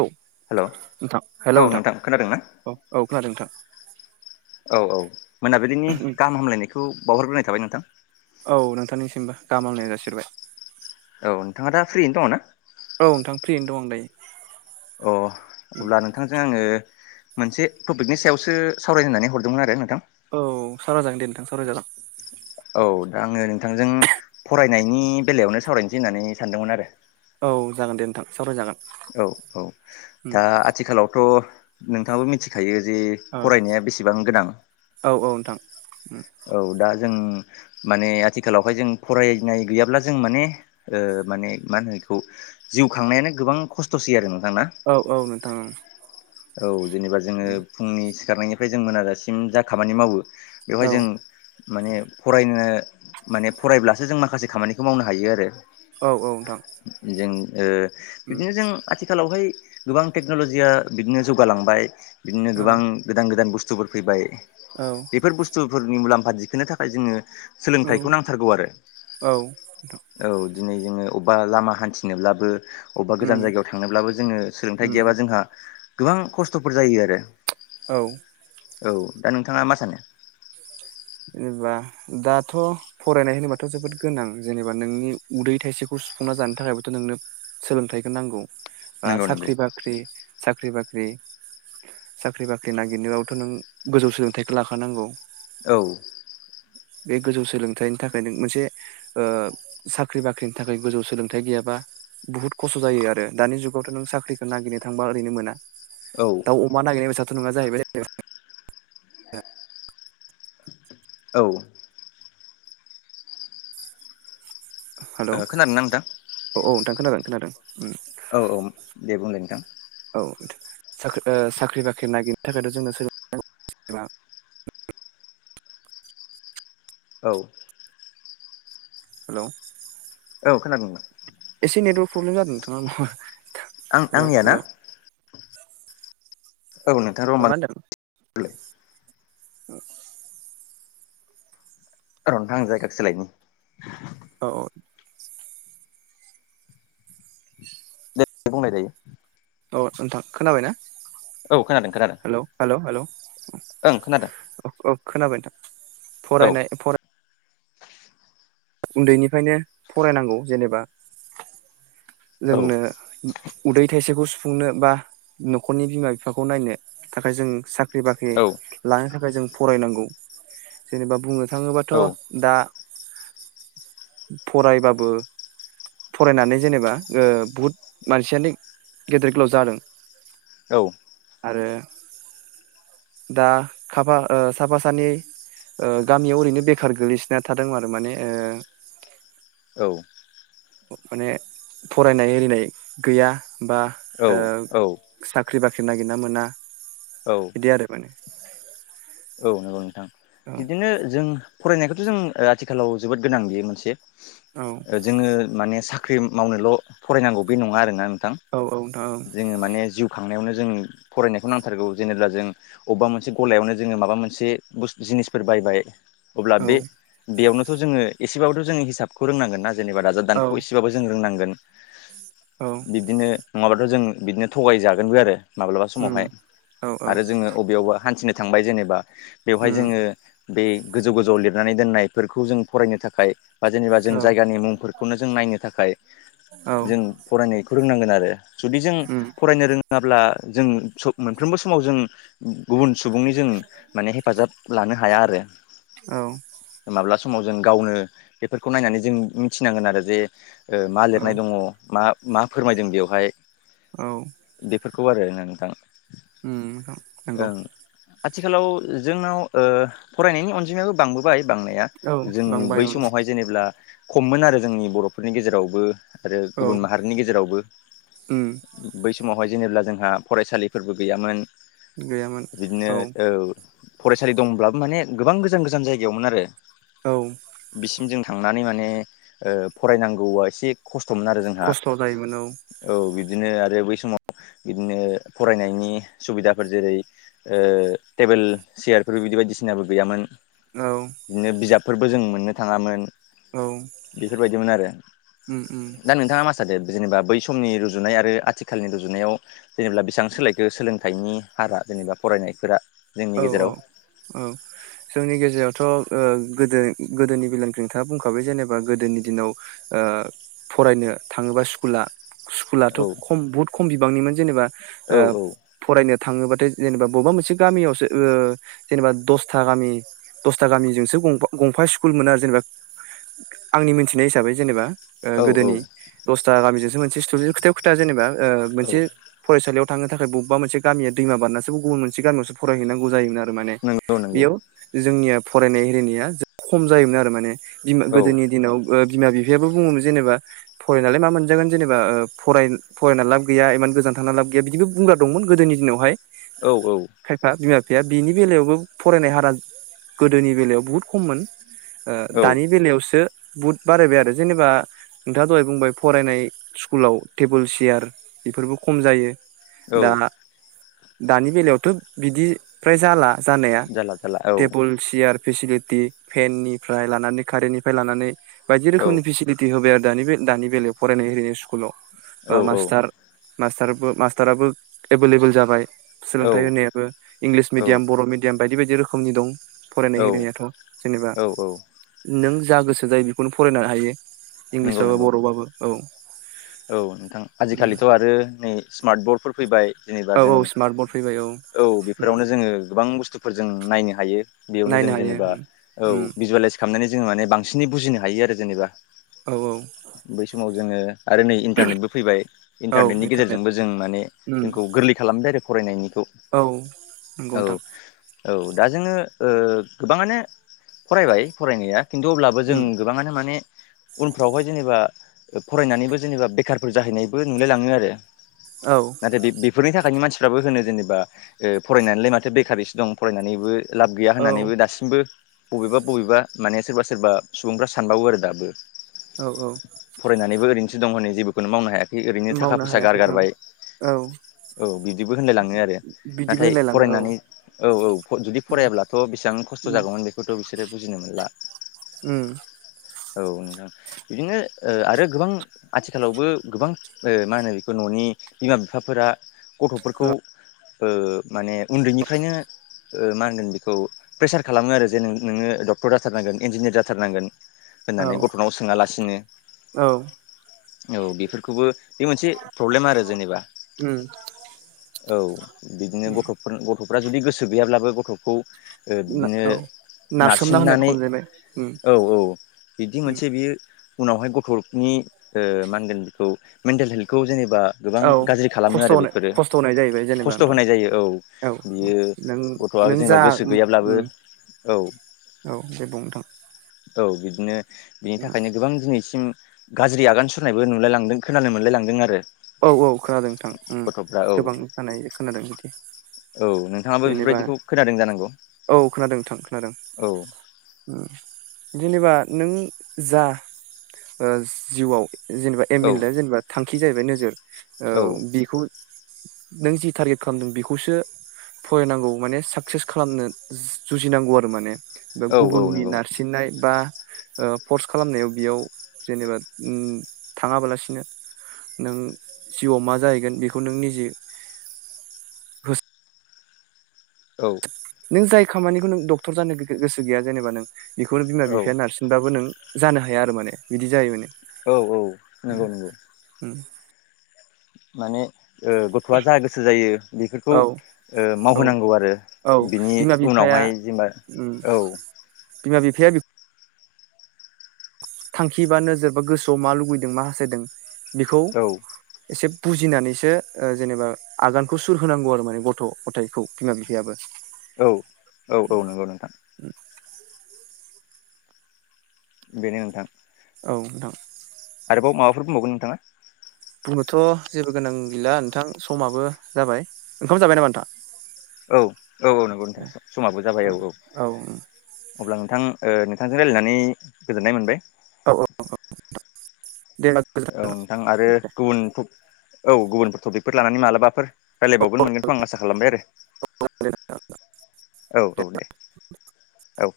औ हेलौ नोंथां औ हेलौ नोंथां खोनादों ना औ औ खोनादों नोंथां औ औ मोनाबिलिनि गाहाम हामलायनायखौ बावहरग्रोनाय थाबाय नोंथां। औ नोंथांनिसिमबो गाहाम हामग्लायनाय जासिहरबाय। औ नोंथांङा दा फ्रिनो दंङ ना? औ नोंथां फ्रियैनो दं आं दायो। अ अब्ला नोंथांजों आंङो मोनसे टपिकनि सायावसो सावरायजेननानै हरदोंमोन आरो नोंथां औ सावराय जागोन दे सावराय जागोन । औ दा आङो नोंथांजों फरायनायनि बेलायावनो सावरायनोसै होननानै सानदोंमोन आरो औ जागोन दे नोंथां सावराय जागोन। औ औ दा आथिखालावथ' नोंथाङाबो मिथिखायो जे औ फरायनाया बेसेबां गोनां औ औ नोंथां औ दा जों माने आथिखालावहाय जों फरायनाय गैयाब्ला जों माने ओ माने मा होनो बेखौ जिउ खांनायानो गोबां खस्थ'सै आरो नोंथां ना औ औ नोंथां ओं औ जेनेबा जोंङो फुंनि सिखारनायनिफ्राय जों मोनाजासिम जा खामानि मावो औ बेवहाय जों माने फरायनो माने फरायब्लासो जों माखासे खामानिखौ मावनो हायो आरो। औ औ नोंथां जों ओ बिदिनो जों आथि आथिखालावहाय गोबां टेक्न'लजिया बिदिनो जौगालांबाय बिदिनो गोबां गोदान गोदान बुस्थुफोर फैबाय औ। बेफोर बुस्थुफोरनि मुलाम्फा दिखोनो थाखाय जोंङो सोलोंथाइखौ नांथारगौ आरो। औ दिनै जोंङो अबेबा लामा हान्थिनोब्लाबो अबेबा गोजान जायगायाव थांनोब्लाबो जोंङो सोलोंथायाइ गैयाबा जोंहा गोबां खस्थ'फोर जायो आरो। औ औ दा नोंथाङा मा सानो? जेनेबा दाथ' फरायनाय होनोबाथ' जोबोद गोनां जेनेबा नोंनि उदै थाइसेखौ सुफुंना जानो थाखायबोथ' नोंनो सोलोंथाइखौ नांगौ बा नंगौ नंगौ साख्रि बाख्रि साख्रि बाख्रि साख्रि बाख्रि नागिरनायावथ' नों गोजौ सोलोंथाइखौ लाखानांगौ। औ बे गोजौ सोलोंथाइनि थाखायनो मोनसे ओ साख्रि बाख्रिनि थाखाय गोजौ सोलोंथाइ गैयाबा बुहुत खस्थ' जायो आरो दानि जुगावथ' नों साख्रिखौ नागिरनो थांबा ओरैनो मोना औ दाउ अमा नागिरनाय बेसाथ' नङा जाहैबाय औ ओ हेल' खोनादोंना नोंथां? औ औ नोंथां खोनादों खोनादों औ औ दे बुंलाय नोंथां औ साख्रि ओ साख्रि बाख्रि नागिरनो थाखायथ' जोंनो सो औ हेल' औ खोनादोंमोन। एसे नेटवारर्क प्रबेम जादों नोंथां ना [unintelligible] आं आंनिया ना औ नोंथां र मा होनदों [inaudible] र' नोंथां आं जायगा सोलायनि औ बुंनाय जायो। अ नोंथां खोनाबाय ना? औ खोनादों खोनादों हेल हेल' हेल ओं खोनादों खोनाबाय नोंथां औ फरायनाय उन्दैनिफ्रायनो फरायनांगौ जेनेबा औ जोंनो उदै थाइसेखौ सुफुंनो बा न'खरनि बिमा बिफाखौ नायनो थाखाय जों साख्रि साख्रि बाख्रि औ लानो थाखाय जों फरायनांगौ जेनेबा बुंनो थाङोबाथ' औ दा फरायबाबो फरायनानै जेनेबा बुहुद मानसियानो गेदेर गोलाव जादों । औ । आरो दा साफा सानै गामियाव ओरैनो बेखार गोग्लैसोना थादोंमोन आरो माने माने फरायनाय आरिनाय गैया बा औ साख्रि बाख्रि नागिरना मोना औ बिदि आरो माने औ नंगौ नोंथां औ बिदिनो जों फरायनायखौथ' जों आथिखालाव जोबोद गोनां बेयो मोनसे । औ जोंङो माने साख्रि मावनोल' फरायनांगौ बे नंङा आरोना नोंथां औ औ नोंथां औ जोङो माने जिउ खांनायावनो जों फरायनायखौ नांथारगौ जेनेब्ला जों अबेबा मोनसे गलायावनो जोंङो माबा मोनसे जिनिसफोर बायबाय अब्ला औ बे बेयावनोथ' जोंङो एसेबाबथ' जोंङो हिसाबखौ रोंनांगोना जेनेबा दाजाब औ दानखौ एसे थबाबो जों रोंनांगोन औ बिबदिनो नङाबाथ' जों बिदिनो थगायजा माब्लाबा उम समावहाय औ औ आरो जोंङो अबेयावबा हान्थिनो थांबाय जेनेबा बेवहाय उम जोंङो बे गोजौ गोजौआव लिरनानै दोननायफोरखौ जों फरायनो थाखाय बा जेनेबा जों औ जायगानि मुंफोरखौनो जों नायनो थाखाय औ जों फरायनायखौ रोंनांगोन आरो । जुदि जों उम फरायनो रोंङाब्ला जों मोनफ्रोमबो समाव जों गुबुन सुबुंनि जों माने हेफाजाब लानो हाया आरो । औ । माब्ला समाव जों गावनो बेफोरखौ नायनानै जों मिथिनांगोन आरो जे ओ मा लिरनाय औ दङ मा मा फोरमायदों बेवहाय औ । बेफोरखौ आरो नोंथां । उम नोंथां नंगौ । आथिखालाव जोंनाव ओ फरायनायनि अनजिमायाबो बांबोबाय बांनाया औ जों बांबाय बै उम समावहाय जेनेबब्ला खममोन आरो जोंनि बर'फोरनि गेजेरावबो आरो औ गुबुन माहारिनि गेजेरावबो उम बै समावहाय जेनेब्ला जोंहा फरायसालिफोरबो गैयामोन गैयामोन बिदिनो औ औव फरायसालि दंब्लाबो माने गोबां गोजान गोजान जायगायावमोन आरो औ । बिसिम जों थांनानै माने ओ फरायनांगौआ एसे खस्थ'मोन आरो जोंहा खस्थ' जायोमोन औ औ बिदिनो आरो बै समाव बिदिनो फरायनायनि सुबिदाफोर जेरै ओ टेबोल चियारफोर बिदि बायदिसिनाबो गैयामोन औ बिदिनो बिजाबफोरबो जों मोननो थाङामोन । औ । बेफोरबायदिमोन आरो दा नोंथाङा मा थादों जेनेबा बै समनि रुजुनाय आरो आथिखालनि रुजुनायाव जेनेबा बेसेबां सोलायखौ सोलोंथाइनि हारा जेनेबा फरायनायफोरा जों औ औ औ । जोंनि गेजेरावथ' ओ गोदो गोदोनि बेलोंखौ नोंथाङा बुंखाबाय जेनेबा गोदोनि दिनाव ओ फरायनो थाङोंबा स्कुला स्कुलाथ' औ खम बहुद खम बिबांनिमोन जेनेबा औ ओ फरायनो थाङोबाथाय जेनेबा बबेबा मोनसे गामियावसो ओ जेनेबा दसथा गामि दसथा गामिजोंसो गंफा स्कुल मोनो आरो जेनेबा आंनि मोनथिनाय हिसाबै जेनेबा ओ औ गोदोनि दसथा गामिजोंसो मोनसे स्टु खोथायाव खोथा जेनेबा ओ औ मोनसे फरायसालियाव थांनो थाखाय बबेब मोनसे मिया दैमा बाननाासो गुबुन मोनसे गामियावसो फरायहैनांगौ जायोम आरो । माने नंगौ नंगौ बेयाव जोंनिया फरायनाय एरिनाया जोबोद खम जायोमोन आरो माने बिमा औ गोदोनि दिनाव ओ बिमा बिफायाबो बुङोमोन जेनेबा फरायनानैलाय मा मोनजागोन जेनेबाराय फराय फरायना लाब गैया इमान गोजान थांना लाब गैया बिदिबो बुंग्रा दंमोन गोदोनि दिनावहाय औ औ खायफा बिमा बिफाया बिनि बेलायावबो फरायनाय हारा गोदोनि बेलायाव बहुद खम मोन ओ औ दानि बेलायावसो बुहुद बारायबाय आरो जेनेबा नोंथाङा दहाय बुंबाय फरायनाय स्कुलाव टेबोल चियार बेफोरबो खम जायो औ दा दानि बेलायावथ' बिदि फ्राय जाला । जानाया जाला जाला औ टेबुल सियार फेसिलिटि फेननिफ्राय लानानै कारेननिफ्राय लानानै बायदि औ रोखोमनि फेसिलिटि थि होबाय आरो दानि बे दानि बेलायाव फरायनाय एरिनाय औ स्कुलाव मास्टार मास्टार मास्टाराबो एभेलेबल जाबाय सोलोंथाइ होनाया बो इंलिस औ मिडियाम बर' मिदियाम बायदि बायदि रोखोमनि दं । फरायनाय औ होनायाथ' जेनेबा औ औ नों जा गोसो जायो बेखौनो फरायनो हायो इंलिस नंगौ बाबो नंगौ बर'बाबो औ औ नोंथां आजिखालिथ' आरो नै स्मार्ट बर्ड फोर फैबाय जेनेबा औ जों औ स्मार्ट बर्ड फैबाय औ बेफोरावनो जोङो गोबां बुस्थु फोर जों नायनो हायो बेयावनो जों नायनो हायो जेनेबा औ भिजुवलाइस खालामनानै जोङो माने बांसिनै बुजिनो हायो आरो जेनेबा औ औ बै समाव जोङो आरो नै इन्टारनेटबो फैबाय औ इन्टारनेटनि इन्टारनेट गेजेरजोंबो जों माने जोंखौ गोरलै खालामदों आरो फरायनायनि औ नोंगौ नोंथां। औ दा जोङो ओ गोबाङानो फरायबाय फरायनाया खिन्थु अब्ला बोजों नोंथां गोबाङानो माने उनफ्रावहाय जेनेबा फरायनानैबो जेनेबा बेखारफोर जाहैनायबो नुलायलाङो आरो औ नाथाय बे बेफोरनि थाखायनि मानसिफ्राबो होनो जेनेबा फरायनानैलाय माथो बेखारसो दं फरायनानैबो लाब गैया औ होननानैबो दासिमबो बबेबा-बबेबा माने सोरबा सोरबा सुबुंफ्रा सानबावो आरो दाबो। औ औ फरायनानैबो ओरैनोसो दं होनै जेबोखौनो मावनो हायाखै ओरैनो मावनो थाखा फैसा हायाखै ओं गारगारबाय औ औ बिदिबो होनलायलाङो आरो बिदिबो नाथाय होनलायलाङो औ फरायनानै औ औ जुदि उम फरायाब्लाथ' बेसेबां खस्थ' उम जागौमोन बेखौथ' बिसोरो बुजिनो मोनला। उम औ नोंथां बिदिनो ओ आरो गोबां आथिखालावबो गोबां ओ मा होनो बेखौ न'नि बिमा बिफाफोरा गथ'फोरखौ औ ओ माने उन्दैनिफ्रायनो ओ मा होनगोन बेखौ प्रेसार खालामो आरो जे नोङो डक्ट'र जाथारनांगोन इन्जिनियार जाथारनांगोन औ होननानै गथ'नाव सोङालासिनो औ औ बेफोरखौबो बे मोनसे प्रब्लेम आरो जेनेबा उम औ बिदिनो गथ' गथ'फोरा जुदि गोसो गैयाब्लाबो गथ'खौ ओ बिदिनो औ नारसोमना होनो नारसिननानै खम जाहैबाय उम औ औ बिदि उम मोनसे बियो उनावहाय गथ'नि ओ मा होनगोन बेखौ मेन्टेल हेल्थखौ जेनेबा गोबां औ गाज्रि खालामो खस्थ' आरो होनो बेफोरो खस्थ' होनाय जाहैबाय जेनेबा खस्थ' नोंथां होनाय जायो औ बियो नों गथ'आ नों जेनेबा जा गोसो गैयाब्लाबो उम औ औ दे बुं नोंथां औ बिदिनो बिनि थाखायनो गोबां दिनैसिम गाज्रि आगान सुरनायबो नुलाय लांदों खोनानो मोनलाय लांदों आरो। औ औ खोनादों नोंथां उम गथ'फ्रा औ गोबां जानाय खोनादों बिदि। औ नोंथाङाबो जेनेबा बेफोरबायदिखौ खोनादों जानांगौ औ खोनादों नोंथां खोनादों औ उम जेनेबा नों जा ओ जिउआव जेनेबा औ एम एल [unintelligible] जेनेबा थांखि जाहैबाय नोजोर औ बिखौ नों जि टारगेट खालामदों बेखौसो फरायनांगौ माने साकसेस खालामनो जुजिनांगौ आरो माने बा औ औ गुबुननि नंगौ नारसिननाय बा ओ फर्स खालामनायाव बेयाव जेनेबा उम थाङाबालासिनो नों जिउआव मा जाहैगोन बेखौ नों निजि औ नों जाय खामानिखौ नों डक्टर जानो गोसो गैया जेनेबा नों बेखौनो बिमा औ बिफाया नारसिन बाबो नों जानो हाया आरो माने बिदि जाय माने। औ औ उम नंगौ नंगौ उम माने ओ गथ'आ जा गोसो जायो बेफोरखौ औ ओ औ मावहोनांगौ आरो औ बिनि बिमा बिफाया उनावहाय जेनेबा उम औ बिमा बिफाया बेख थांखि बा नोजोर बा गोसोआव मा लुगैदों मा हासथायदों बेखौ औ एसे बुजिनानैसो जेनेबा आगानखौ सुर होनांगौ आरो माने गथ' गथायाइखौ बिमा बिफायाबो औ औ औ नंगौ नोंथां बेनो नोंथां औ नोंथां आरोबाव माबाफोर बुंबावगोन नोंथाङा बुंनोथ' जेबो गोनां गैला नोंथां समाबो जाबाय ओंखाम जाबाय नामा नोंथां औ औ औ नंगौ नोंथां समाबो जाबाय औ औ अब्ला नोंथां ओ नोंथांजों रायजलायनानै गोजोननाय मोनबाय औ औ [unintelligible] नोंथां आरो गुबुन औ गुबुनफोर टपिकफोर लानानै मालाबाफोर रायलायबावगोन मोनगोनखौ आं आसा खालामबाय आरो गोजोनथों। औ औ दे [inaudible] औ